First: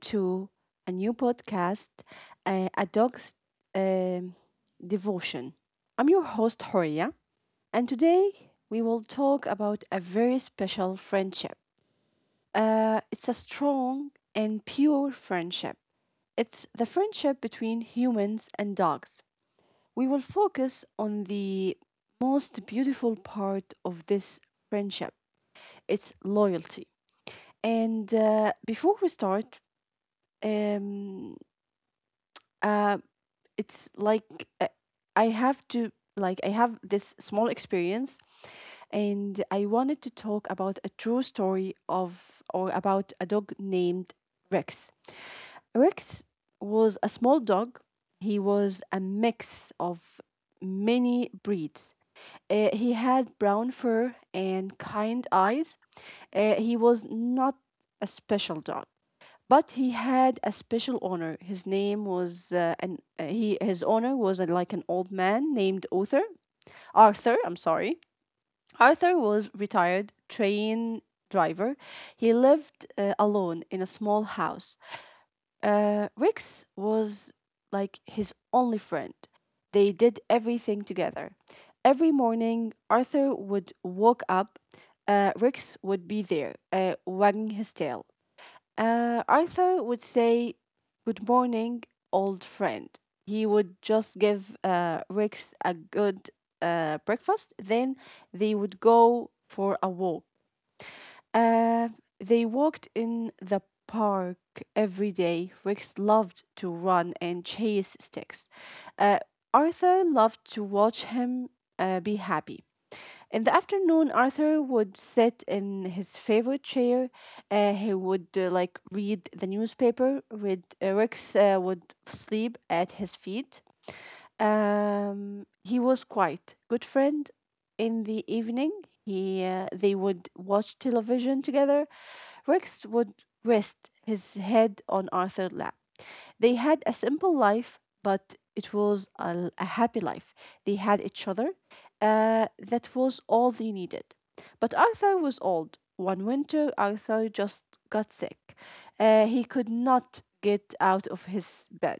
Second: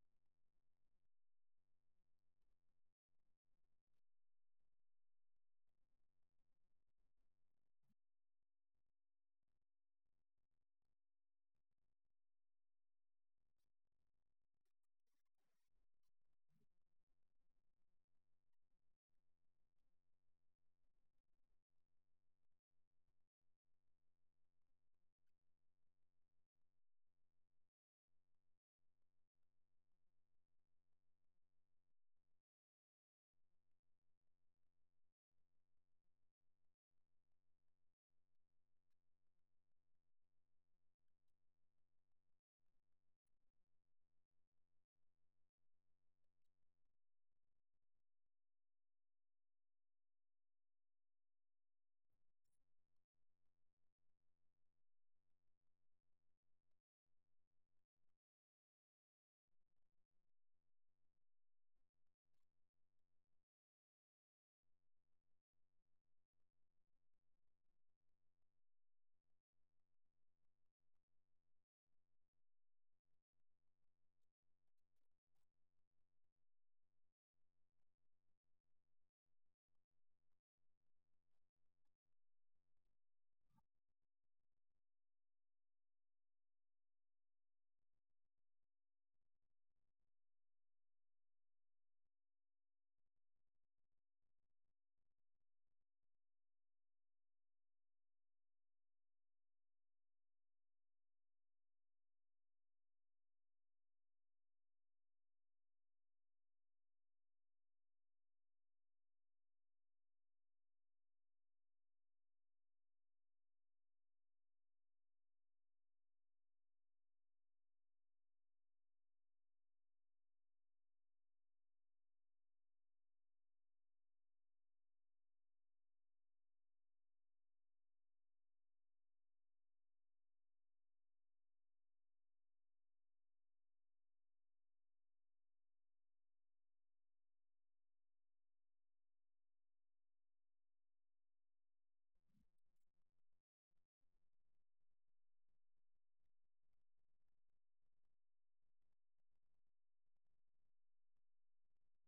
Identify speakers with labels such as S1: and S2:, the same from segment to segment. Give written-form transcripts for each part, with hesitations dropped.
S1: to a new podcast, A Dog's um Devotion. I'm your host, Horia, and today we will talk about a very special friendship. It's a strong and pure friendship, it's the friendship between humans and dogs. We will focus on the most beautiful part of this friendship, it's loyalty. And Before we start, um uh it's like uh, I have to, I have this small experience, and I wanted to talk about a true story of or about a dog named Rex. Rex was a small dog, he was a mix of many breeds. He had brown fur and kind eyes. He was not a special dog, but he had a special honor. His honor was like an old man named Arthur. Arthur, I'm sorry. Arthur was retired train driver. He lived alone in a small house. Rex was like his only friend. They did everything together. Every morning, Arthur would walk up. Rex would be there, wagging his tail. Arthur would say, "Good morning, old friend." He would just give Rex a good breakfast. Then they would go for a walk. Uh, they walked in the park every day. Rex loved to run and chase sticks. Uh, Arthur loved to watch him be happy. In the afternoon, Arthur would sit in his favorite chair. He would like read the newspaper. Read, Rex would sleep at his feet. He was quite good friend. In the evening, he they would watch television together. Rex would rest his head on Arthur's lap. They had a simple life, but it was a happy life. They had each other. That was all they needed. But Arthur was old. One winter, Arthur just got sick. He could not get out of his bed.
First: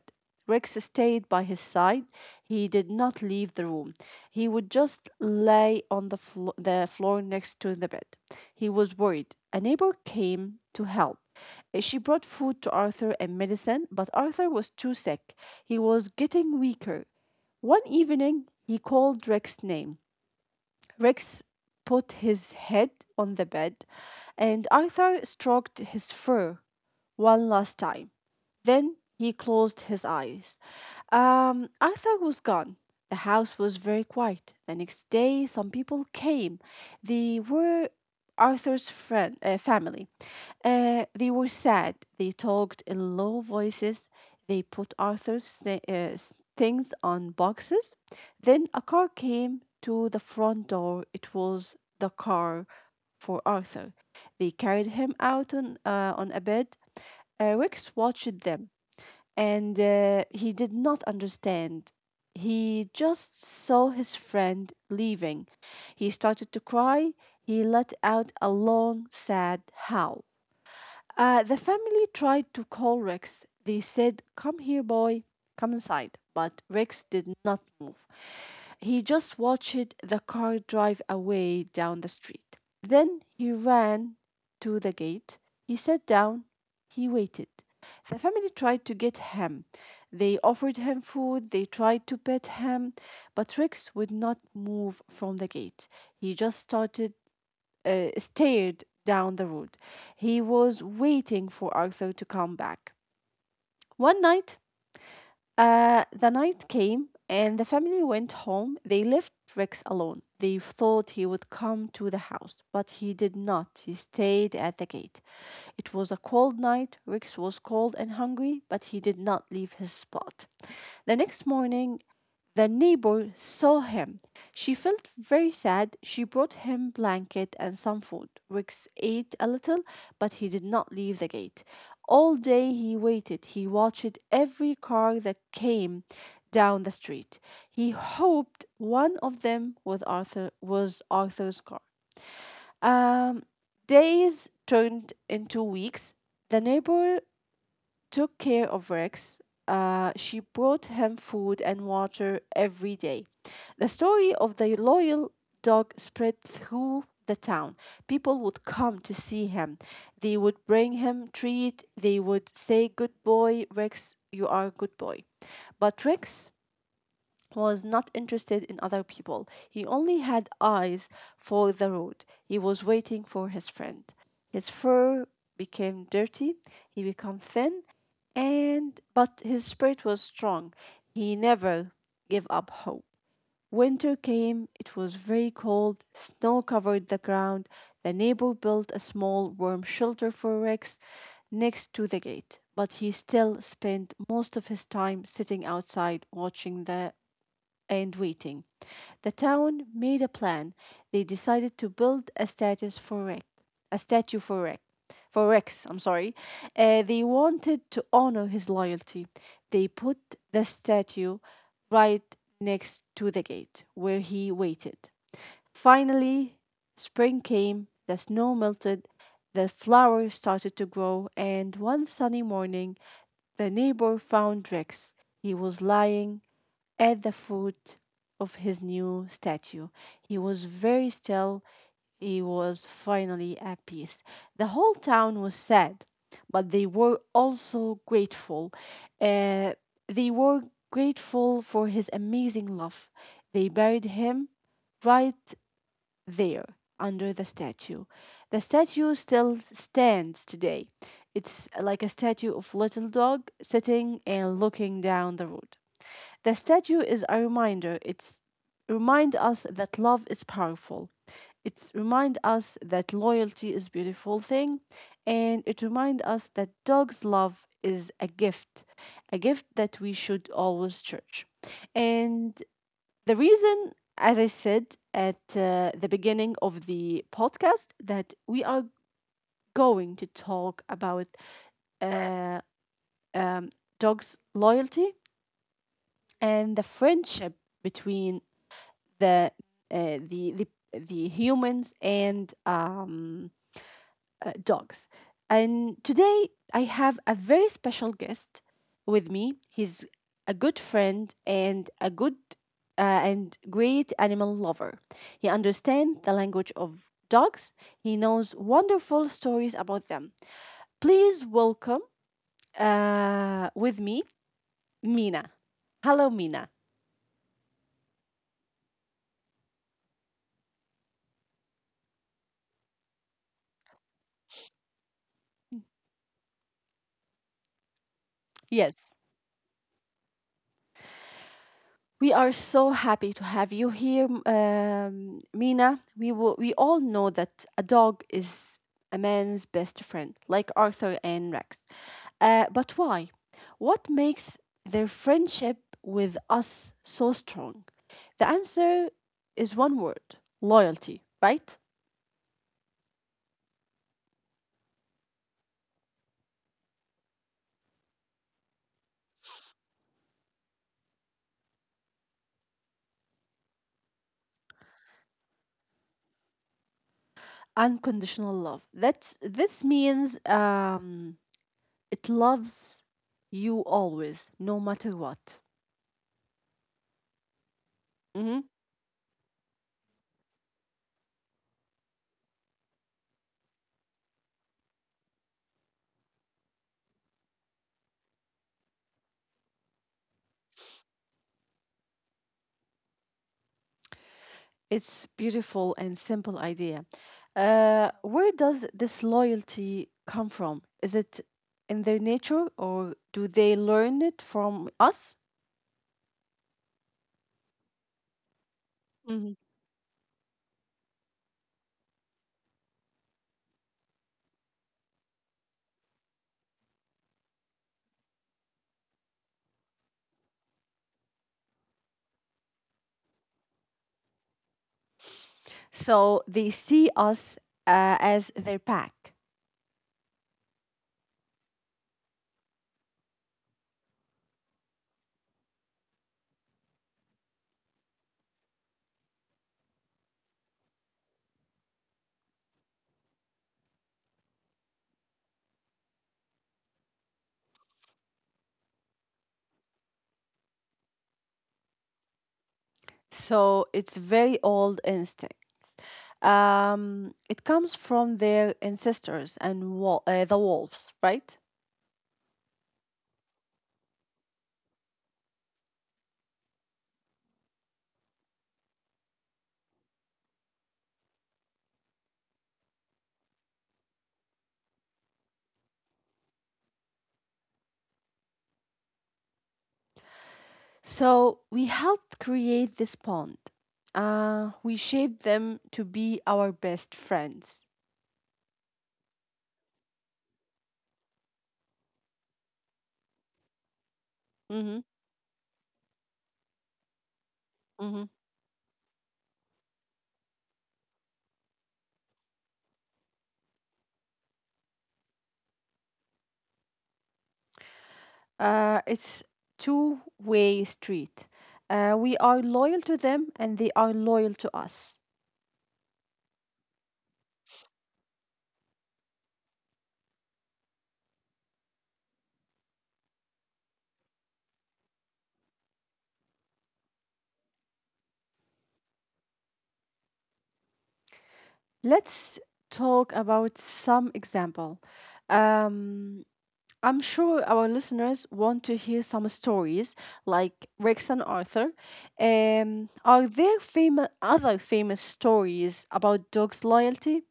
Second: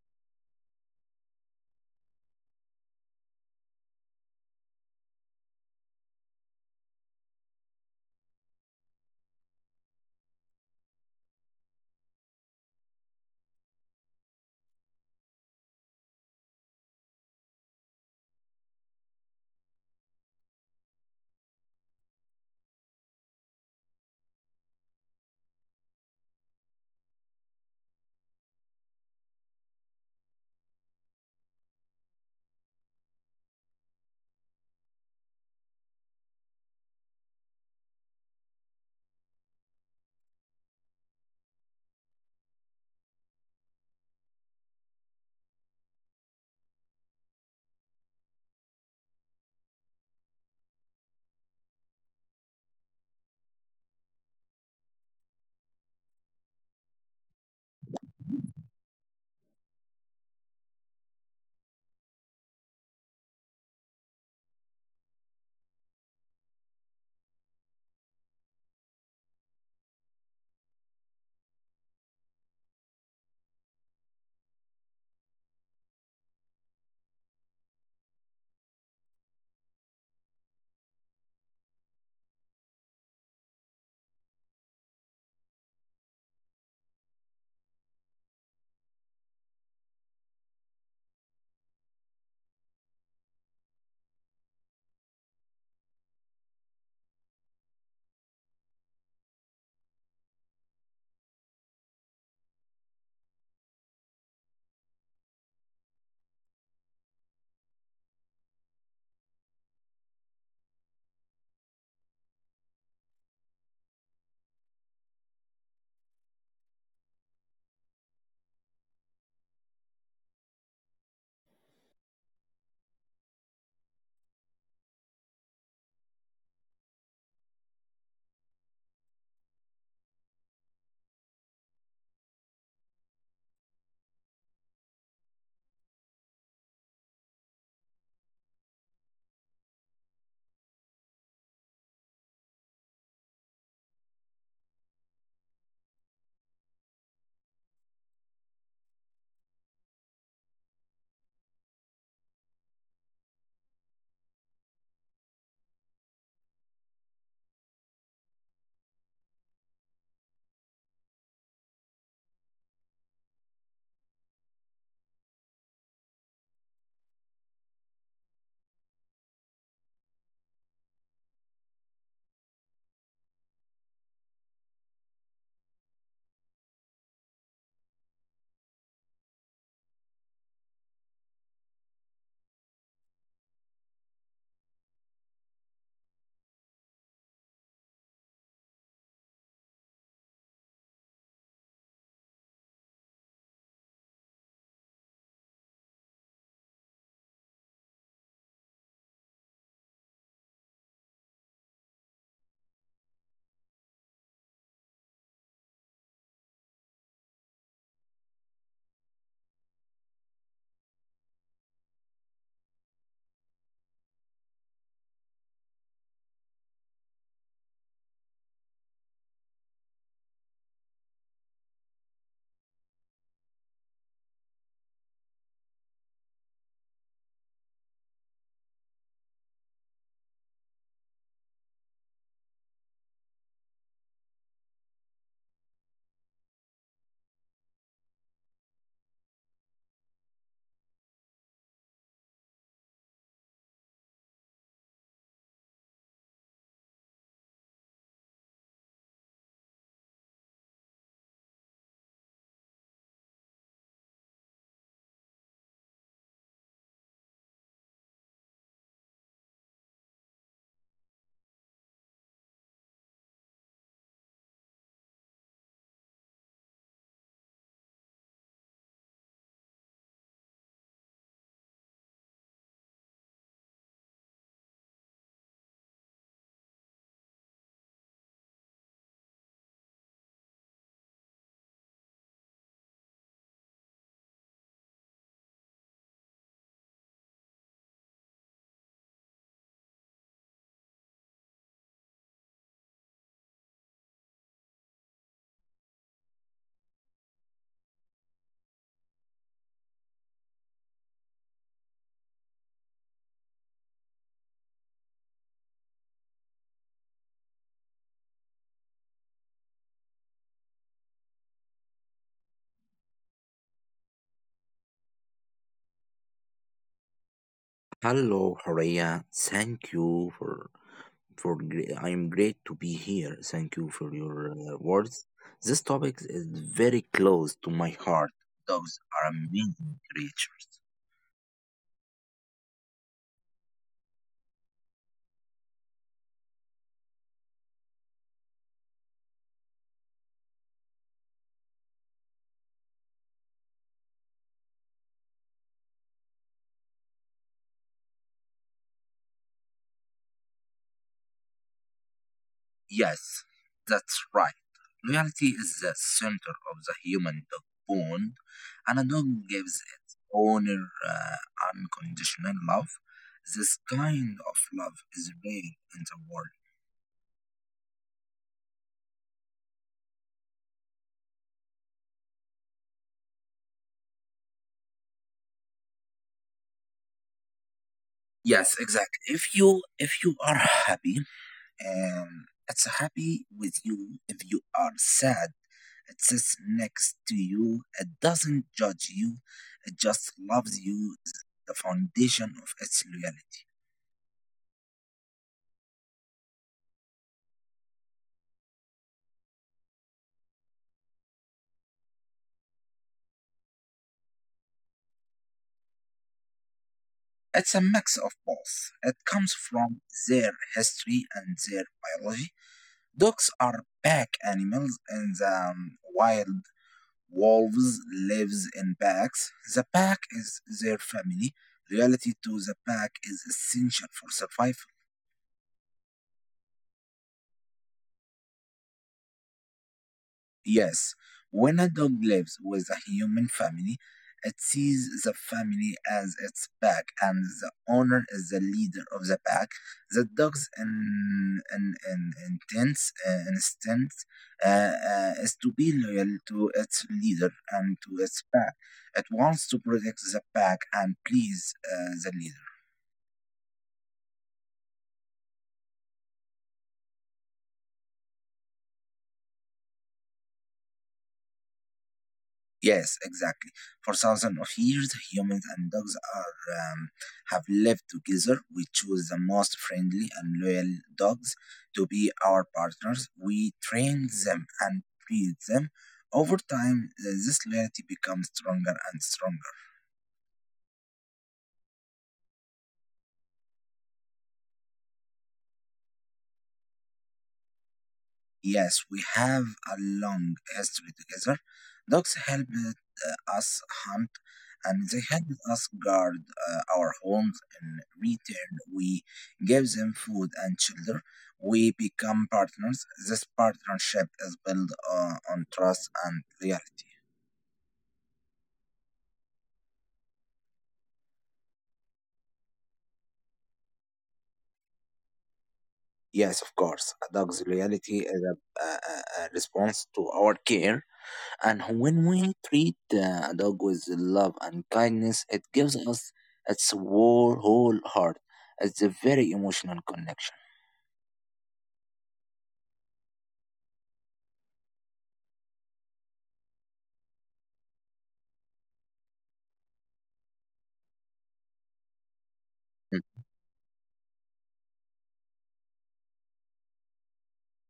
S1: Rex stayed by his side. He did not leave the room. He would just lay on the floor next to the bed. He was worried. A neighbor came to help. She brought food to Arthur and medicine, but Arthur was too sick. He was getting weaker. One evening, he called Rex's name. Rex put his head on the bed, and Arthur stroked his fur one last time. Then he closed his eyes. Arthur was gone. The house was very quiet. The next day, some people came. They were Arthur's friend family. They were sad. They talked in low voices. They put Arthur's things on boxes. Then a car came to the front door. It was the car for Arthur. They carried him out on a bed. Rex watched them, and he did not understand. He just saw his friend leaving. He started to cry. He let out a long, sad howl. The family tried to call Rex. They said, "Come here, boy, come inside." But Rex did not move. He just watched the car drive away down the street. Then he ran to the gate. He sat down. He waited. The family tried to get him. They offered him food. They tried to pet him. But Rex would not move from the gate. He just started stared down the road. He was waiting for Arthur to come back. One night, the night came and the family went home. They left Rex alone. They thought he would come to the house, but he did not. He stayed at the gate. It was a cold night. Rex was cold and hungry, but he did not leave his spot. The next morning, the neighbor saw him. She felt very sad. She brought him blanket and some food. Rex ate a little, but he did not leave the gate. All day he waited. He watched every car that came down the street. He hoped one of them was Arthur's car. Um, Days turned into weeks. The neighbor took care of Rex. She brought him food and water every day. The story of the loyal dog spread through the town. People would come to see him. They would bring him treat. They would say, "Good boy, Rex, you are a good boy." But Rex was not interested in other people. He only had eyes for the road. He was waiting for his friend. His fur became dirty, he became thin, and but his spirit was strong. He never gave up hope. Winter came, it was very cold, snow covered the ground. The neighbor built a small warm shelter for Rex next to the gate, but he still spent most of his time sitting outside watching the and waiting. The town made a plan. They decided to build a status for Rex. A statue for Rex. For Rex. I'm sorry. They wanted to honor his loyalty. They put the statue right next to the gate where he waited. Finally, spring came. The snow melted. The flowers started to grow, and one sunny morning, the neighbor found Rex. He was lying at the foot of his new statue. He was very still. He was finally at peace. The whole town was sad, but they were also grateful. Uh, they were grateful for his amazing love. They buried him right there under the statue. The statue still stands today. It's like a statue of little dog sitting and looking down the road. The statue is a reminder. It's remind us that love is powerful. It remind us that loyalty is a beautiful thing, and it remind us that dog's love is a gift that we should always cherish. And the reason, as I said at the beginning of the podcast, that we are going to talk about uh, um, dog's loyalty and the friendship between the the the humans and dogs. And today I have a very special guest with me. He's a good friend and a good uh, and great animal lover. He understands the language of dogs. He knows wonderful stories about them. Please welcome with me Mina. Hello, Mina.
S2: Hello, Horea. Thank you. I am great to be here. Thank you for your words. This topic is very close to my heart. Dogs
S1: Yes.
S2: are amazing creatures.
S1: We are so happy to have you here, Mina. We all know that a dog is a man's best friend, like Arthur and Rex. But why? What makes their friendship with us so strong? The answer is one word, loyalty, right?
S2: Yes, that's right. Loyalty is the center of the human dog bond, and a dog gives its owner uh, unconditional love. This kind of love is rare in the world.
S1: Unconditional love. This means it loves you always, no matter what.
S2: Yes,
S1: Mhm.
S2: exactly. If you are happy. It's happy with you if you are sad. It sits next to you. It doesn't judge you. It just loves you. The foundation of its loyalty.
S1: It's beautiful and simple idea. Where does this loyalty come from? Is it in their nature or do they learn it from us?
S2: It's a mix of both. It comes
S1: Mhm.
S2: from their history and their biology. Dogs are pack animals, and the wild wolves lives in packs. The pack is their family. Loyalty to the pack is essential for survival.
S1: So they see us as their pack.
S2: Yes, when a dog lives with a human family, it sees the family as its pack, and the owner is the leader of the pack. The dog's intense instinct is to be loyal to its leader and to its pack. It wants to protect the pack and please the leader.
S1: So it's very old instincts. It comes from their ancestors and the wolves, right?
S2: Yes, exactly. For thousands of years, humans and dogs are have lived together. We choose the most friendly and loyal dogs to be our partners. We train them and feed them. Over time, this loyalty becomes stronger and stronger.
S1: So we helped create this pond. We shaped them to be our best friends.
S2: Yes, we have a long history together. Dogs helped us hunt and
S1: Hmm.
S2: they helped us guard our homes. In
S1: Hmm.
S2: return, we give them food and shelter. We become partners. This partnership is built on trust and loyalty.
S1: It's two-way street. We are loyal to them and they are loyal to us.
S2: Yes, of course. A dog's loyalty is a response to our care. And when we treat a dog with love and kindness, it gives us its whole, whole heart. It's a very emotional connection.
S1: Let's talk about some example. Um, I'm sure our listeners want to hear some stories like Rex and Arthur.
S2: Mm.
S1: Are there famous other famous stories about dogs' loyalty?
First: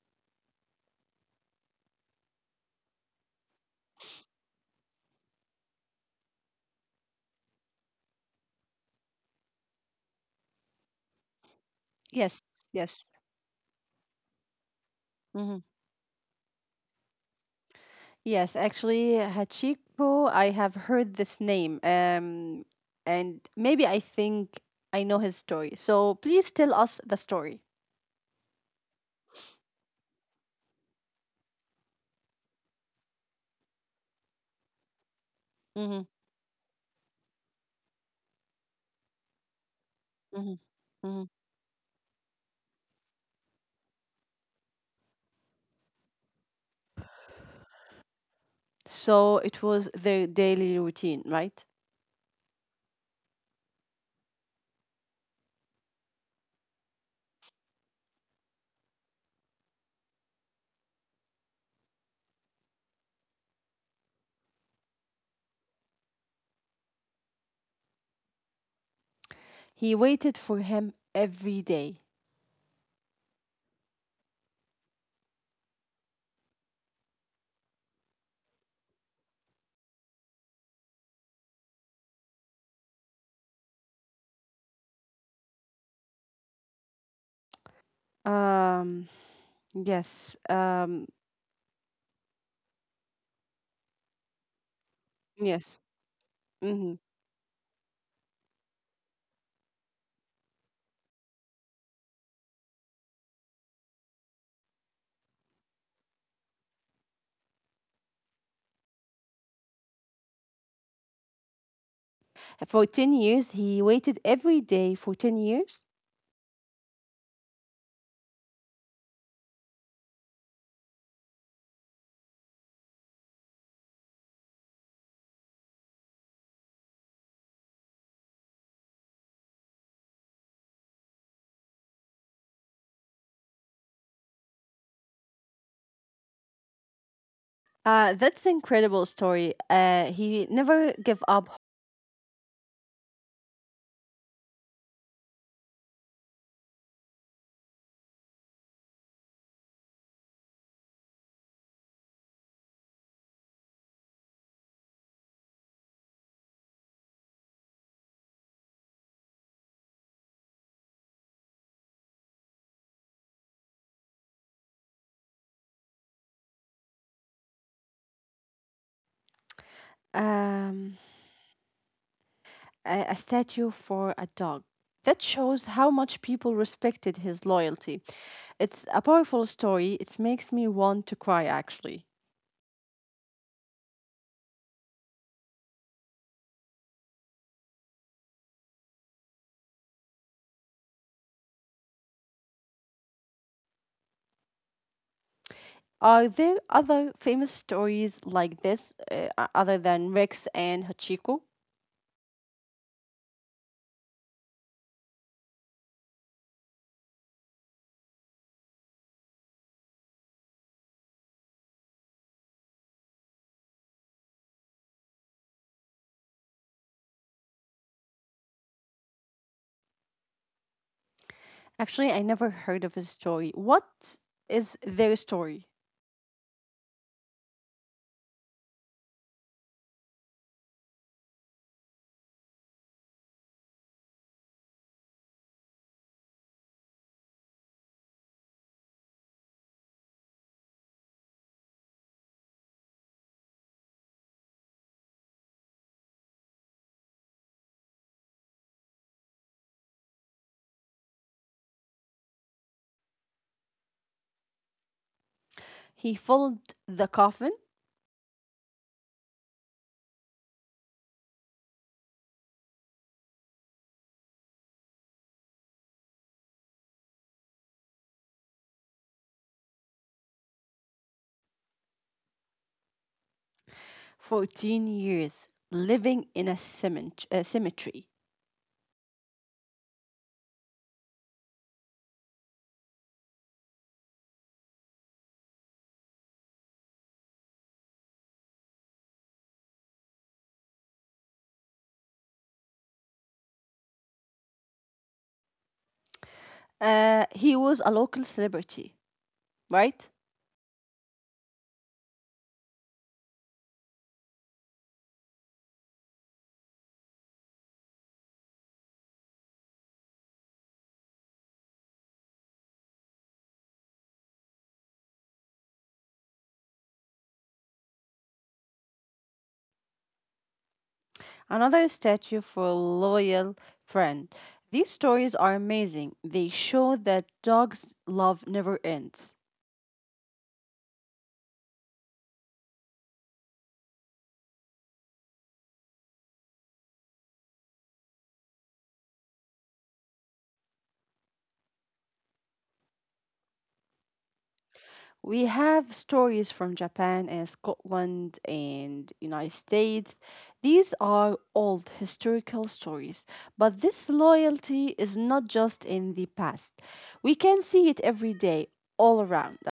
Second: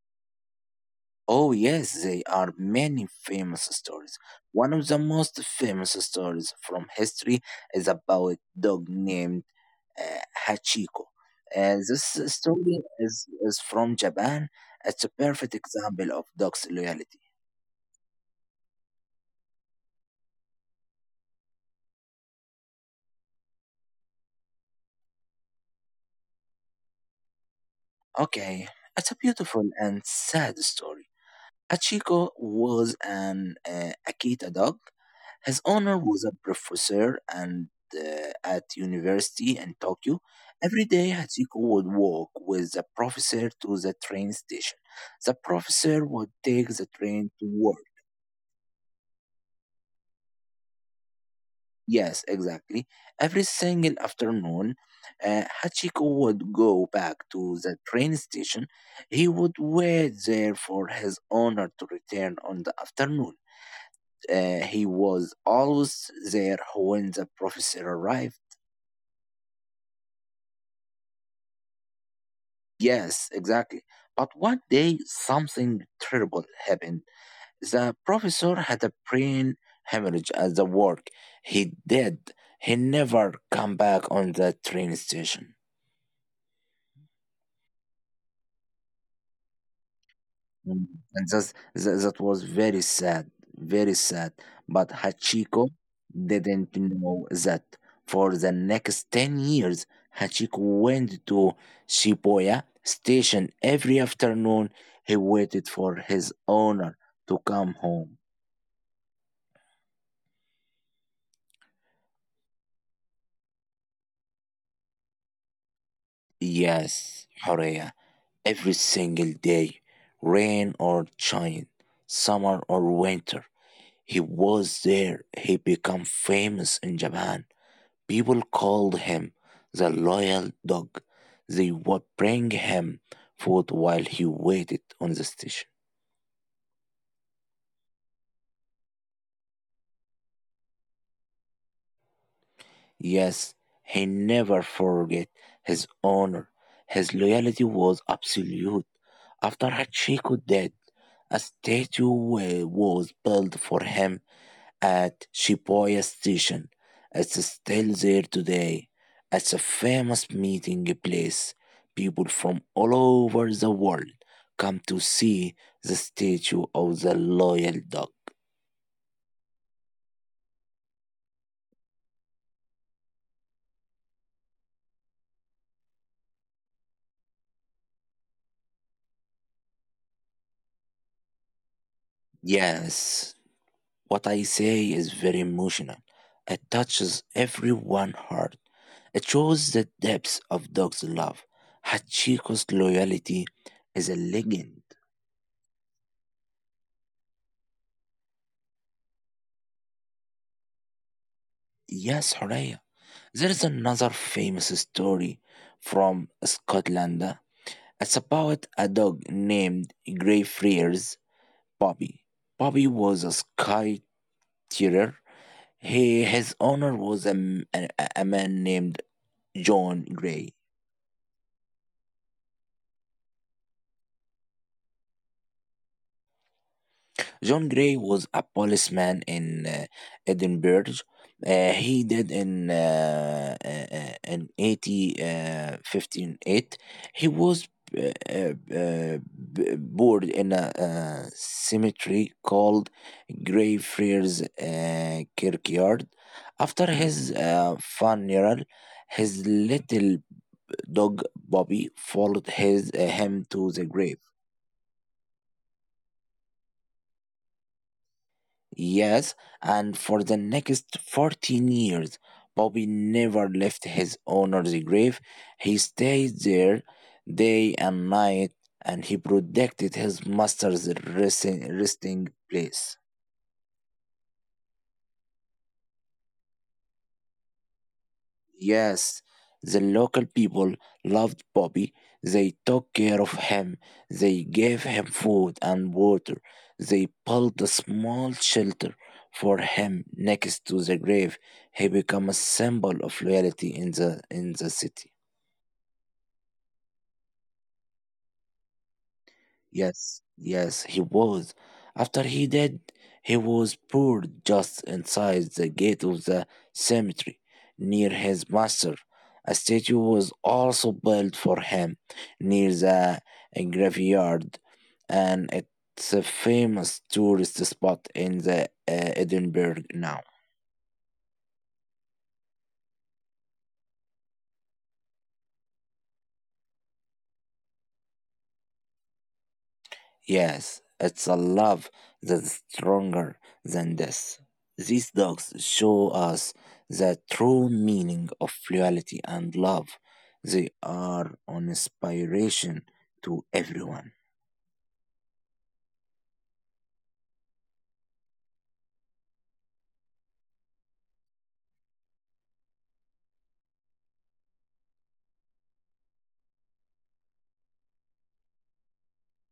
S2: Oh, yes, there are many famous stories. One of the most famous stories from history is about a dog named uh, Hachiko. This
S1: Yes,
S2: story
S1: yes.
S2: is from Japan. It's a
S1: Hmm.
S2: perfect example of dog's loyalty.
S1: Yes, actually, Hachiko, I have heard this name. And maybe I think I know his story. So please tell us the story.
S2: Okay, it's a beautiful and sad story. Achiko was an Akita dog. His
S1: Mm-hmm,
S2: owner was a professor and at university in Tokyo.
S1: mm-hmm,
S2: Every
S1: mm-hmm.
S2: day, Hachiko would walk with the professor to the train station. The professor would take the train to work.
S1: So it was their daily routine, right?
S2: Yes, exactly. Every single afternoon, Hachiko would go back to the train station. He would wait there for his owner to return on the afternoon. He was always there when the professor arrived.
S1: He waited for him every day.
S2: Yes, exactly. But one day, something terrible happened. The professor had a brain hemorrhage at the work. He did. He never come back on the train station.
S1: Um, yes.
S2: Mm. And that was very sad, very sad. But Hachiko
S1: Yes. Hmm.
S2: didn't know that. For the next 10 years, Hachiko went to Shibuya station every afternoon. He waited for his owner to come home.
S1: For 10 years, he waited every day for 10 years.
S2: Yes, Horea, every single day, rain or shine, summer or winter, he was there. He became famous in Japan. People called him the loyal dog. They would bring him food while he waited on the station.
S1: That's incredible story. He never gave up.
S2: Yes, he never forgot his honor. His loyalty was absolute. After Hachiko died, a statue was built for him at Shibuya Station. It's still there today. It's a famous meeting place. People from all over the world come to see the statue of the loyal dog.
S1: Um, a, a statue for a dog. That shows how much people respected his loyalty. It's a powerful story. It makes me want to cry, actually.
S2: Yes, what I say is very emotional. It touches everyone's heart. It shows the depths of dog's love. Hachiko's loyalty is a legend.
S1: Are there other famous stories like this, other than Rex and Hachiko?
S2: Yes, Horea. There's another famous story from Scotland. It's about a dog named Greyfriars Bobby. Bobby was a skiteer. His owner was a man named John Grey.
S1: Actually, I never heard of his story. What is their story?
S2: John Gray was a policeman in Edinburgh. He did in in 80, 158. He was uh, uh, uh, buried in a cemetery called Greyfriars Kirkyard. After his funeral, his little dog Bobby followed him to the grave.
S1: He followed the coffin.
S2: Yes, and for the next 14 years, Bobby never left his owner's grave. He stayed there day and night and he protected his master's resting place.
S1: 14 years, living in a cemetery.
S2: Yes, the local people loved Bobby. They took care of him. They gave him food and water. They built a small shelter for him next to the grave. He became a symbol of loyalty in the city.
S1: He was a local celebrity, right?
S2: Yes, yes, he was. After he died, he was poured just inside the gate of the cemetery near his master. A statue was also built for him near the graveyard, and it's a famous tourist spot in the Edinburgh now.
S1: Another statue for a loyal friend. These stories are amazing. They show that dogs' love never ends.
S2: Yes, it's a love that's stronger than death. These dogs show us the true meaning of loyalty and love. They are an inspiration to everyone.
S1: We have stories from Japan and Scotland and United States. These are old historical stories, but this loyalty is not just in the past. We can see it every day all around us.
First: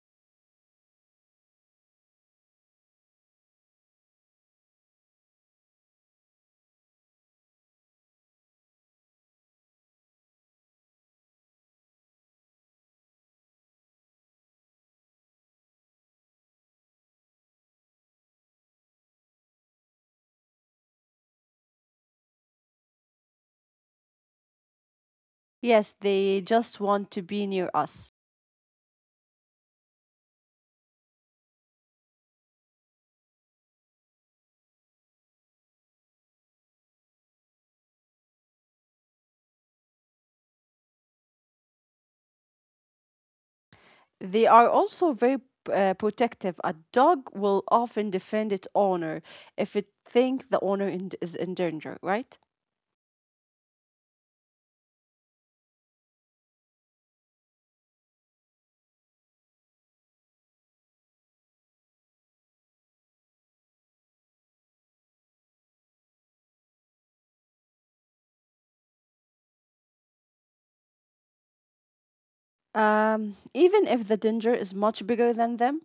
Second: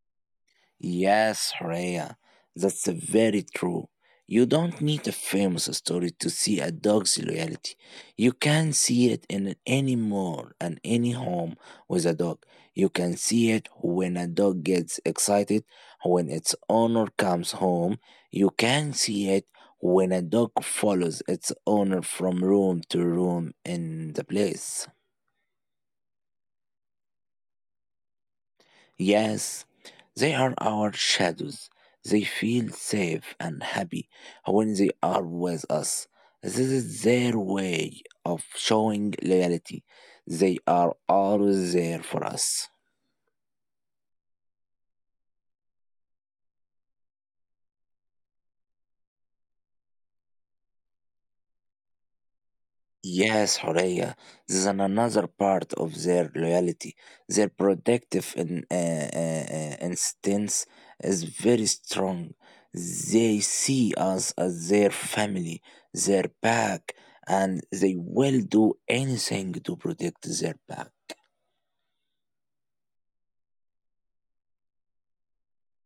S2: Yes, Rhea, that's very true. You don't need a famous story to see a dog's loyalty. You can see it in any mall and any home with a dog. You can see it when a dog gets excited, when its owner comes home. You can see it when a dog follows its owner from room to room in the place.
S1: Yes, they just want to be near us.
S2: Yes, they are our shadows. They feel safe and happy when they are with us. This is their way of showing loyalty. They are always there for us.
S1: They are also very protective. A dog will often defend its owner if it thinks the is in danger, right?
S2: Yes, Horea, this is another part of their loyalty. Their protective instincts is very strong. They see us as their family, their pack, and they will do anything to protect their pack.
S1: Even if the danger is much bigger than them,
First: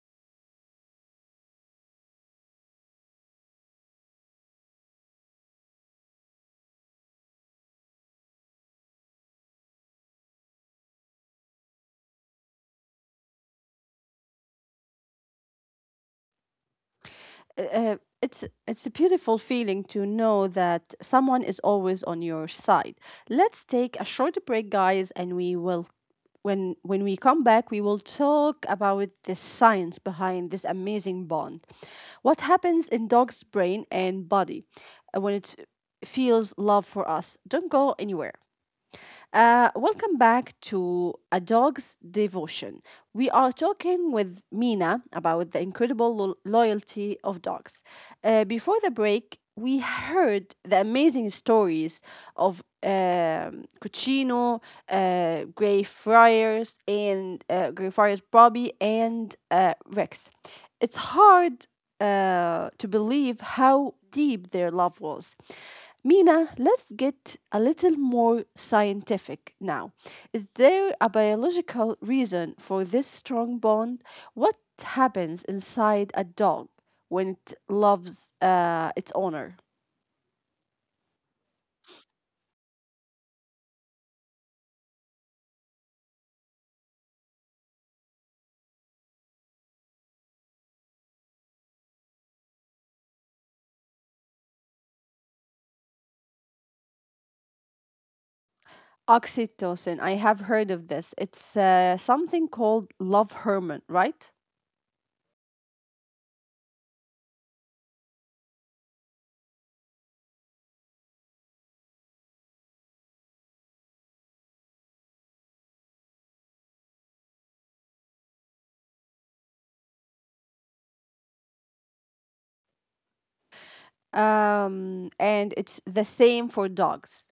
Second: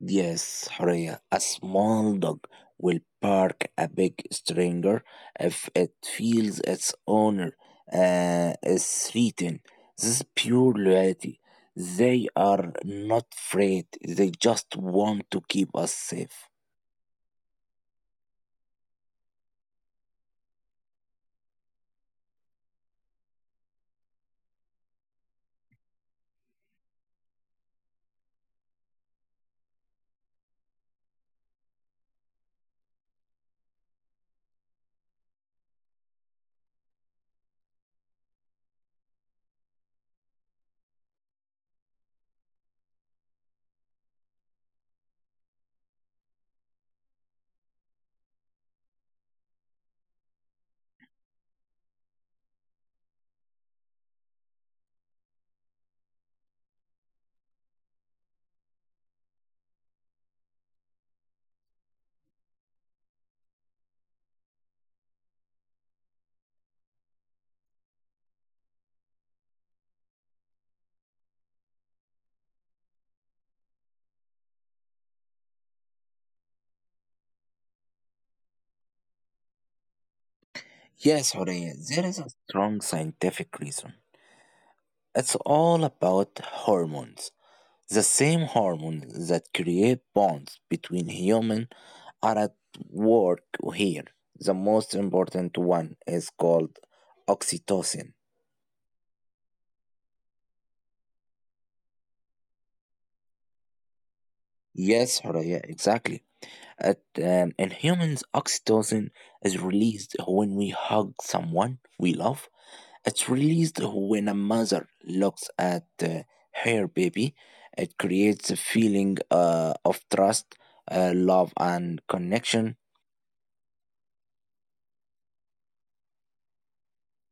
S2: Yes, Horia, a small dog will bark a big stranger if it feels its owner is threatened. This is pure loyalty. They are not afraid, they just want to keep us safe.
S1: uh, uh, it's a beautiful feeling to know that someone is always on your side. Let's take a short break, guys, and we will when we come back, we will talk about the science behind this amazing bond. What happens in dog's brain and body when it feels love for us? Don't go anywhere. Welcome back to A Dog's Devotion. We are talking with Mina about the incredible loyalty of dogs. Before the break, we heard the amazing stories of Cucino, Grey Friars, and Grey Friars Bobby, and Rex. It's hard to believe how deep their love was. Mina, let's get a little more scientific now. Is there a biological reason for this strong bond? What happens inside a dog when it loves its owner?
S2: Yes, Horia, there is a strong scientific reason. It's all about hormones. The same hormones that create bonds between humans are at work here. The most important one is called oxytocin.
S1: Oxytocin, I have heard of this. It's something called love hormone, right?
S2: Yes, Horaya, exactly. In humans, oxytocin is released when we hug someone we love. It's released when a mother looks at her baby. It creates a feeling of trust, love, and connection.
S1: And it's the same for dogs.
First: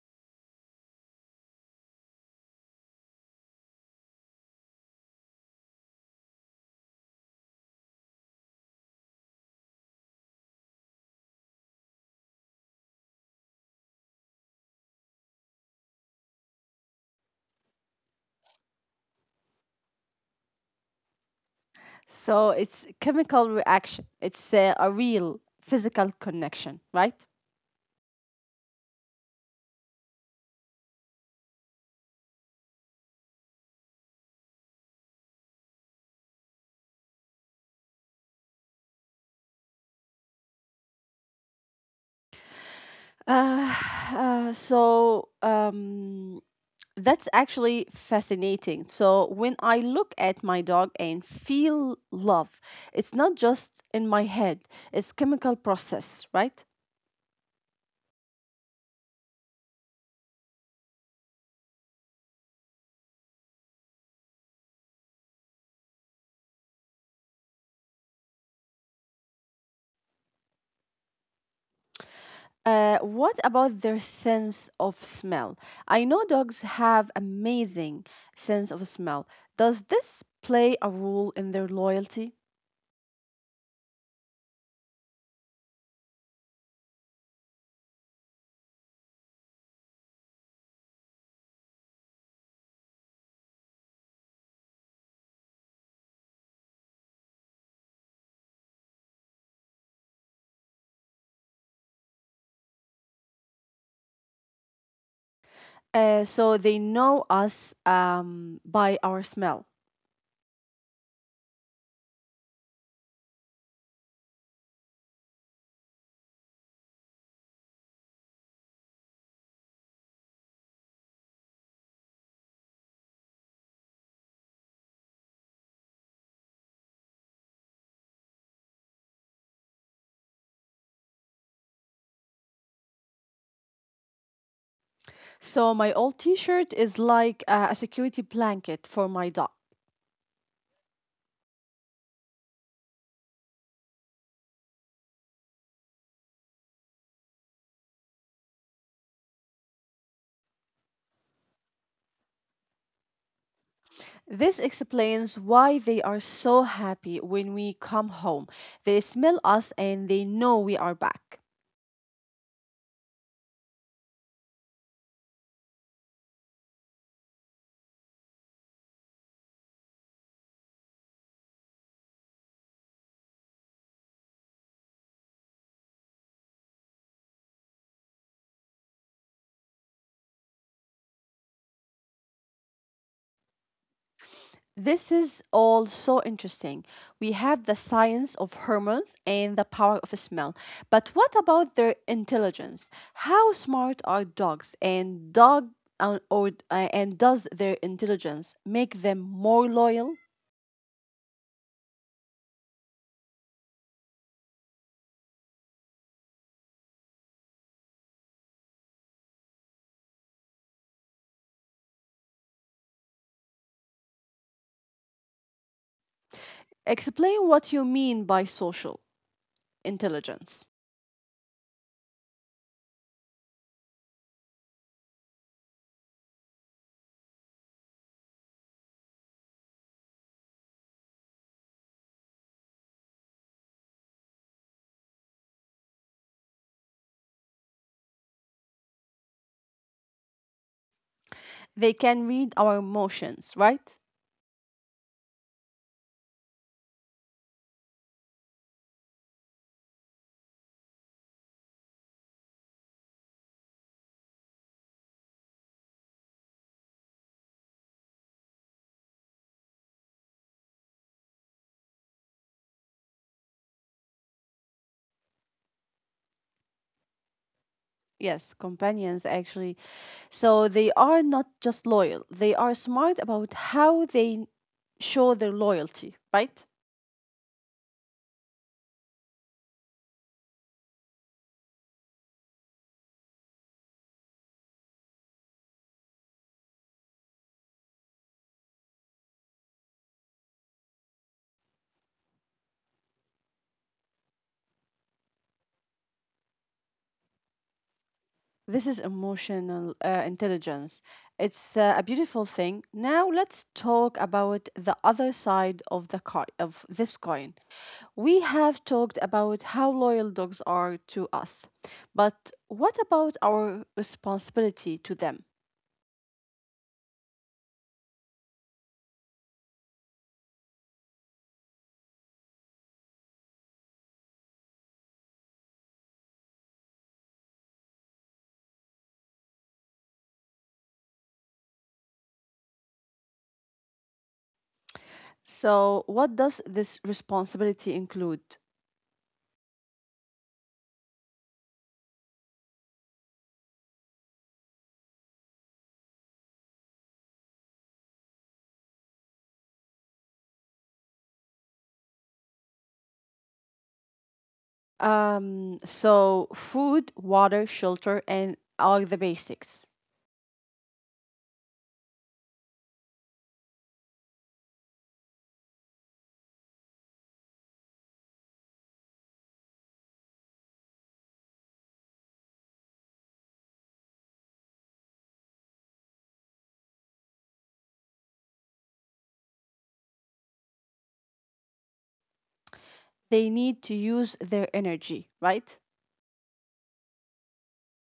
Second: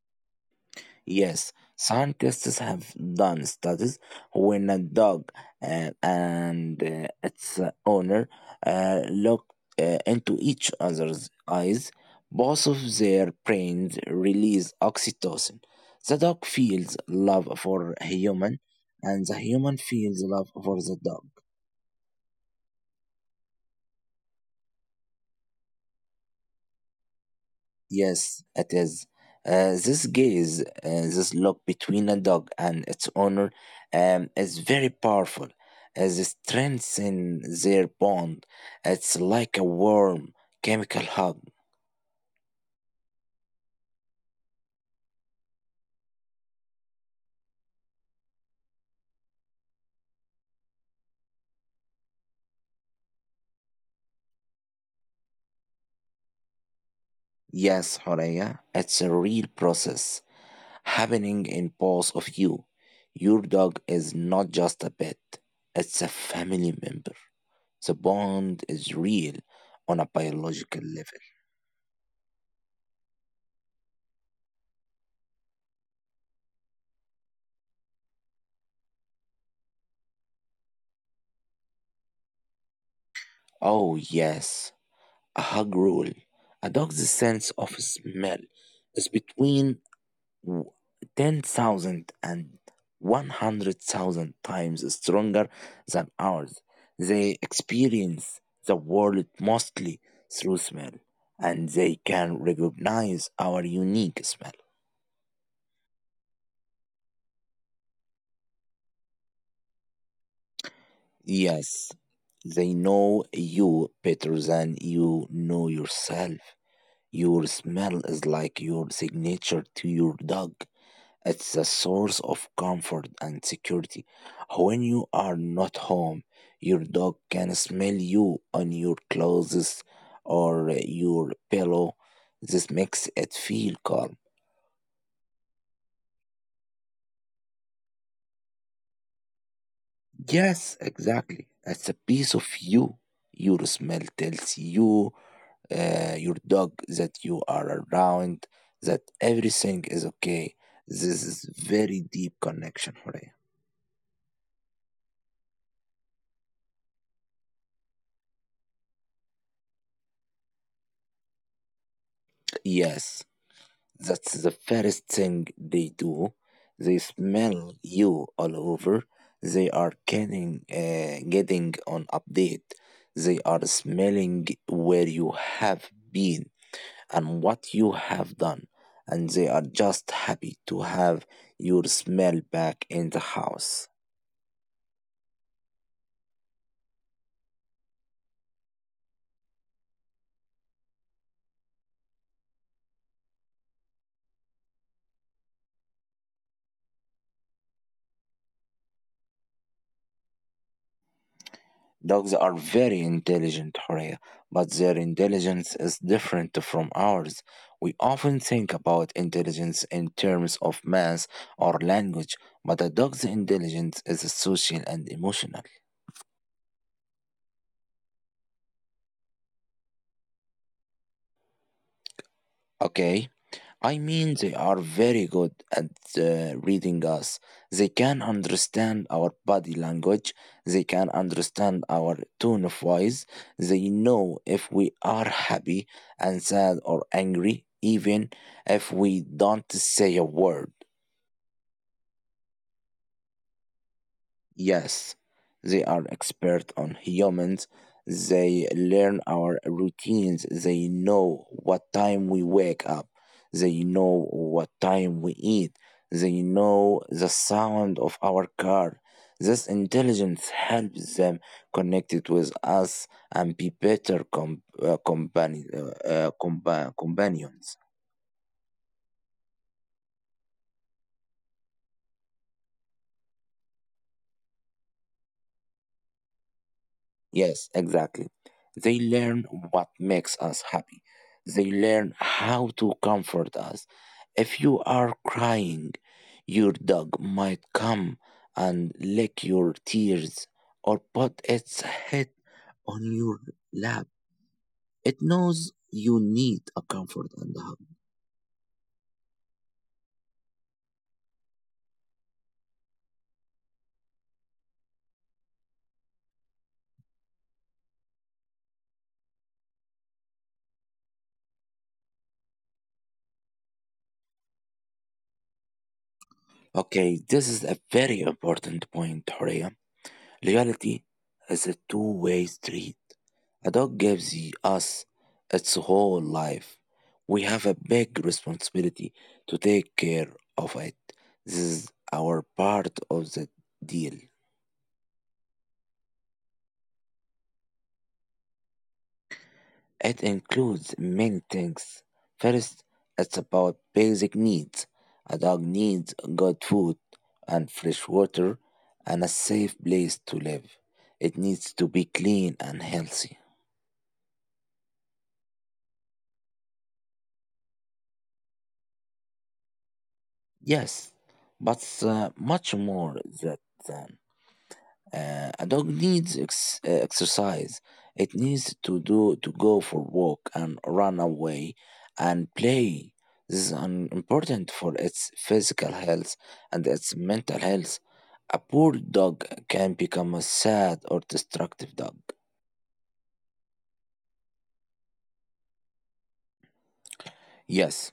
S2: Yes, scientists have done studies when a dog and its owner look into each other's eyes. Both of their brains release oxytocin. The dog feels love for a human, and the human feels love for the dog.
S1: So it's chemical reaction. It's a real physical connection, right?
S2: Yes, it is. This gaze, this look between a dog and its owner, is very powerful. As it strengthens their bond, it's like a warm chemical hug.
S1: Uh, uh, so um, that's actually fascinating. So when I look at my dog and feel love, it's not just in my head. It's chemical process, right?
S2: Yes, Horea, it's a real process happening in both of you. Your dog is not just a pet; it's a family member. The bond is real on a biological level.
S1: What about their sense of smell? I know dogs have amazing sense of smell. Does this play a role in their loyalty?
S2: Oh, yes, a hug rule. A dog's sense of smell is between w- 10,000 times stronger than ours. They experience the world mostly through smell, and they can recognize our unique smell.
S1: So they know us by our smell.
S2: Yes, they know you better than you know yourself. Your smell is like your signature to your dog. It's a source of comfort and security. When you are not home, your dog can smell you on your clothes or your pillow. This makes it feel calm.
S1: So my old T-shirt is like a security blanket for my dog.
S2: Yes, exactly. It's a piece of you. Your smell tells your dog, that you are around, that everything is okay. This is very deep connection, Horea.
S1: This explains why they are so happy when we come home. They smell us and they know we are back.
S2: Yes. That's the first thing they do. They smell you all over. They are getting on update. They are smelling where you have been and what you have done. And they are just happy to have your smell back in the house.
S1: This is all so interesting. We have the science of hormones and the power of smell. But what about their intelligence? How smart are dogs, and dog or and does their intelligence make them more loyal?
S2: Dogs are very intelligent, Horea, but their intelligence is different from ours. We often think about intelligence in terms of math or language, but a dog's intelligence is social and emotional.
S1: Explain what you mean by social intelligence.
S2: Okay? I mean, they are very good at reading us. They can understand our body language. They can understand our tone of voice. They know if we are happy and sad or angry, even if we don't say a word.
S1: They can read our emotions, right?
S2: Yes, they are expert on humans. They learn our routines. They know what time we wake up. They know what time we eat. They know the sound of our car. This intelligence helps them connect it with us and be better companions.
S1: Yes, companions actually. So they are not just loyal, they are smart about how they show their loyalty, right?
S2: Yes, exactly. They learn what makes us happy. They learn how to comfort us. If you are crying, your dog might come and lick your tears or put its head on your lap. It knows you need a comfort and a hug.
S1: This is emotional intelligence. It's a beautiful thing. Now let's talk about the other side of the coin, of this coin. We have talked about how loyal dogs are to us, but what about our responsibility to them?
S2: Okay, this is a very important point, Horia. Reality is a two-way street. A dog gives us its whole life. We have a big responsibility to take care of it. This is our part of the deal.
S1: So, what does this responsibility include?
S2: It includes many things. First, it's about basic needs. A dog needs good food and fresh water and a safe place to live. It needs to be clean and healthy.
S1: So food, water, shelter, and are the basics.
S2: Yes, but much more that um, a dog needs exercise. It needs to go for walk and run away and play. This is important for its physical health and its mental health. A poor dog can become a sad or destructive dog.
S1: They need to use their energy, right?
S2: Yes,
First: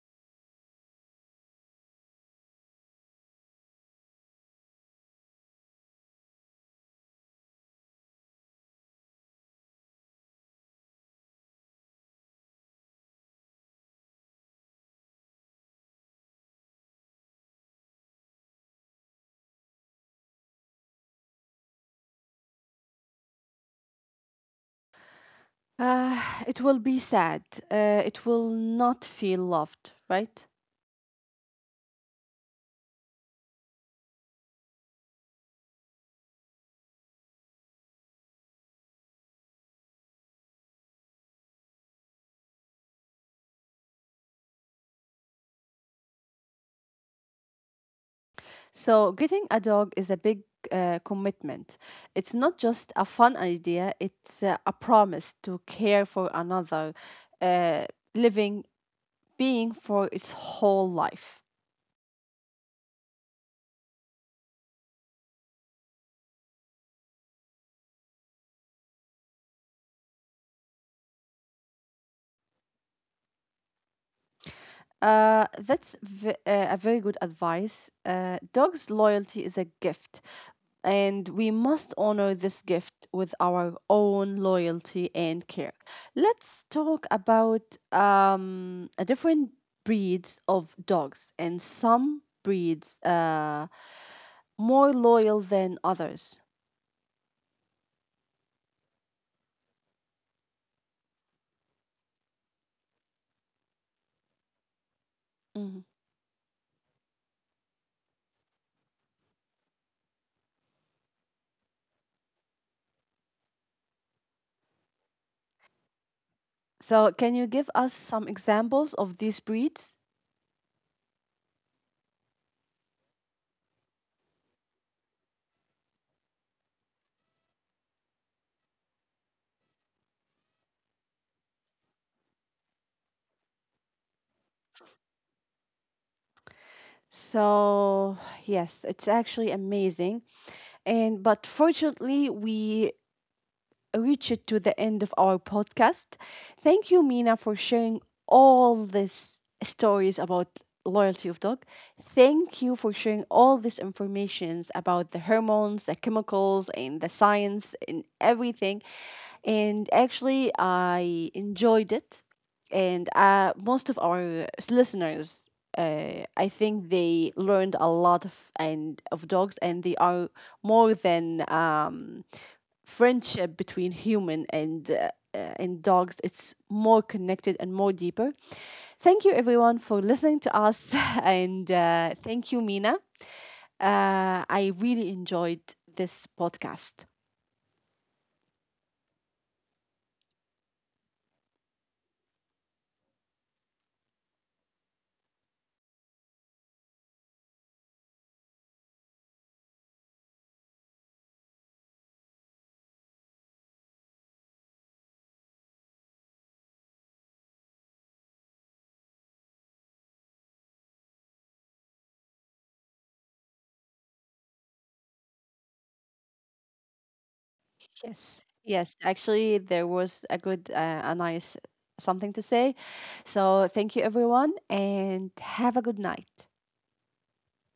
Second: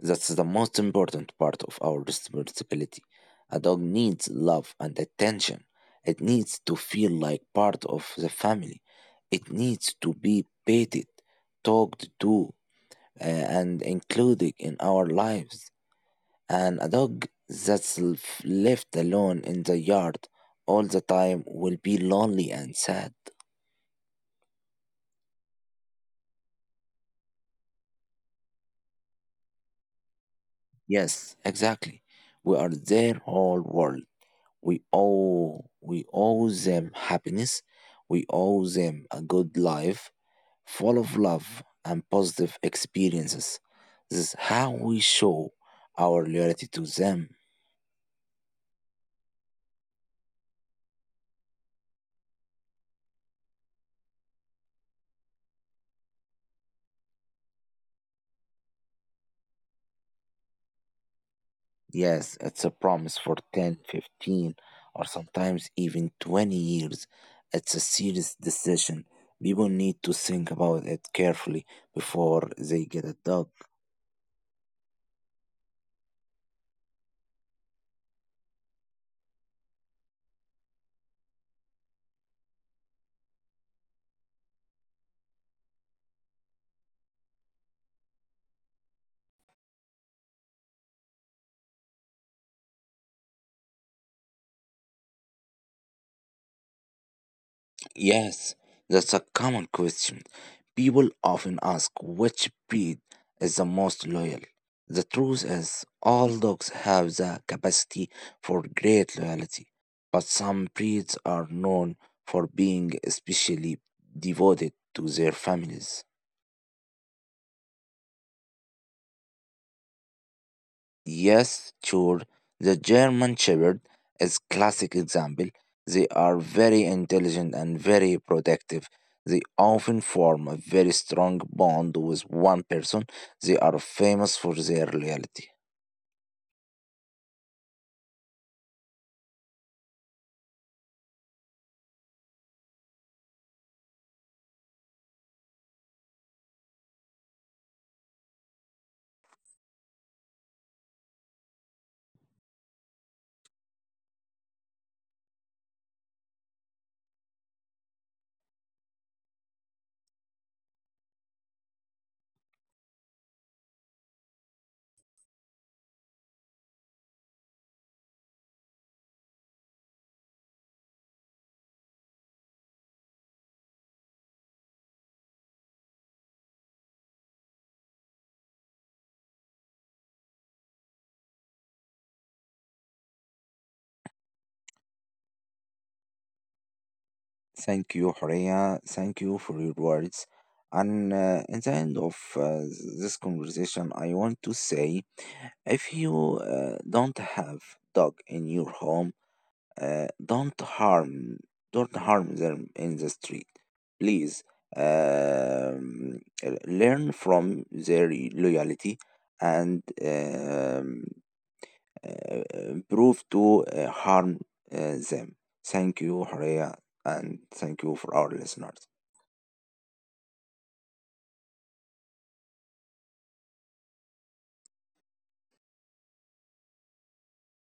S2: that's the most important part of our responsibility. A dog needs love and attention. It needs to feel like part of the family. It needs to be petted, talked to, and included in our lives. And a dog that's left alone in the yard all the time will be lonely and sad.
S1: It will be sad. It will not feel loved, right?
S2: Yes, exactly. We are their whole world. We owe them happiness. We owe them a good life full of love and positive experiences. This is how we show our loyalty to them.
S1: So getting a dog is a big commitment. It's not just a fun idea. It's a promise to care for another uh, living being for its whole life.
S2: Yes, it's a promise for 10, 15, or sometimes even 20 years. It's a serious decision. People need to think about it carefully before they get a dog.
S1: That's a very good advice. Dog's loyalty is a gift, and we must honor this gift with our own loyalty and care. Let's talk about a different breeds of dogs, and some breeds more loyal than others.
S2: Yes, that's a common question. People often ask which breed is the most loyal. The truth
S1: Mhm.
S2: is, all dogs have the capacity for great loyalty, but some breeds are known for being especially devoted to their families.
S1: So, can you give us some examples of these breeds?
S2: Yes, sure. The German Shepherd is classic example. They are very intelligent and very protective. They often form a very strong bond with one person. They are famous for their loyalty.
S1: So yes, it's actually amazing. And but fortunately, we reached to the end of our podcast. Thank you, Mina, for sharing all these stories about loyalty of dog. Thank you for sharing all these informations about the hormones, the chemicals, and the science and everything. And actually, I enjoyed it, and most of our listeners, I think they learned a lot of and of dogs, and they are more than friendship between human and dogs. It's more connected and more deeper. Thank you everyone for listening to us and thank you, Mina. I really enjoyed this podcast.
S2: Thank you, Horea. Thank you for your words. And in the end of this conversation, I want to say if you don't have dog in your home, uh, don't harm don't harm them in the street. Please um, learn from their loyalty and improve to harm them. Thank you, Horea, and thank you for our
S1: Yes. Yes,
S2: listeners.
S1: actually there was a good a nice something to say. So thank you everyone, and have a good night.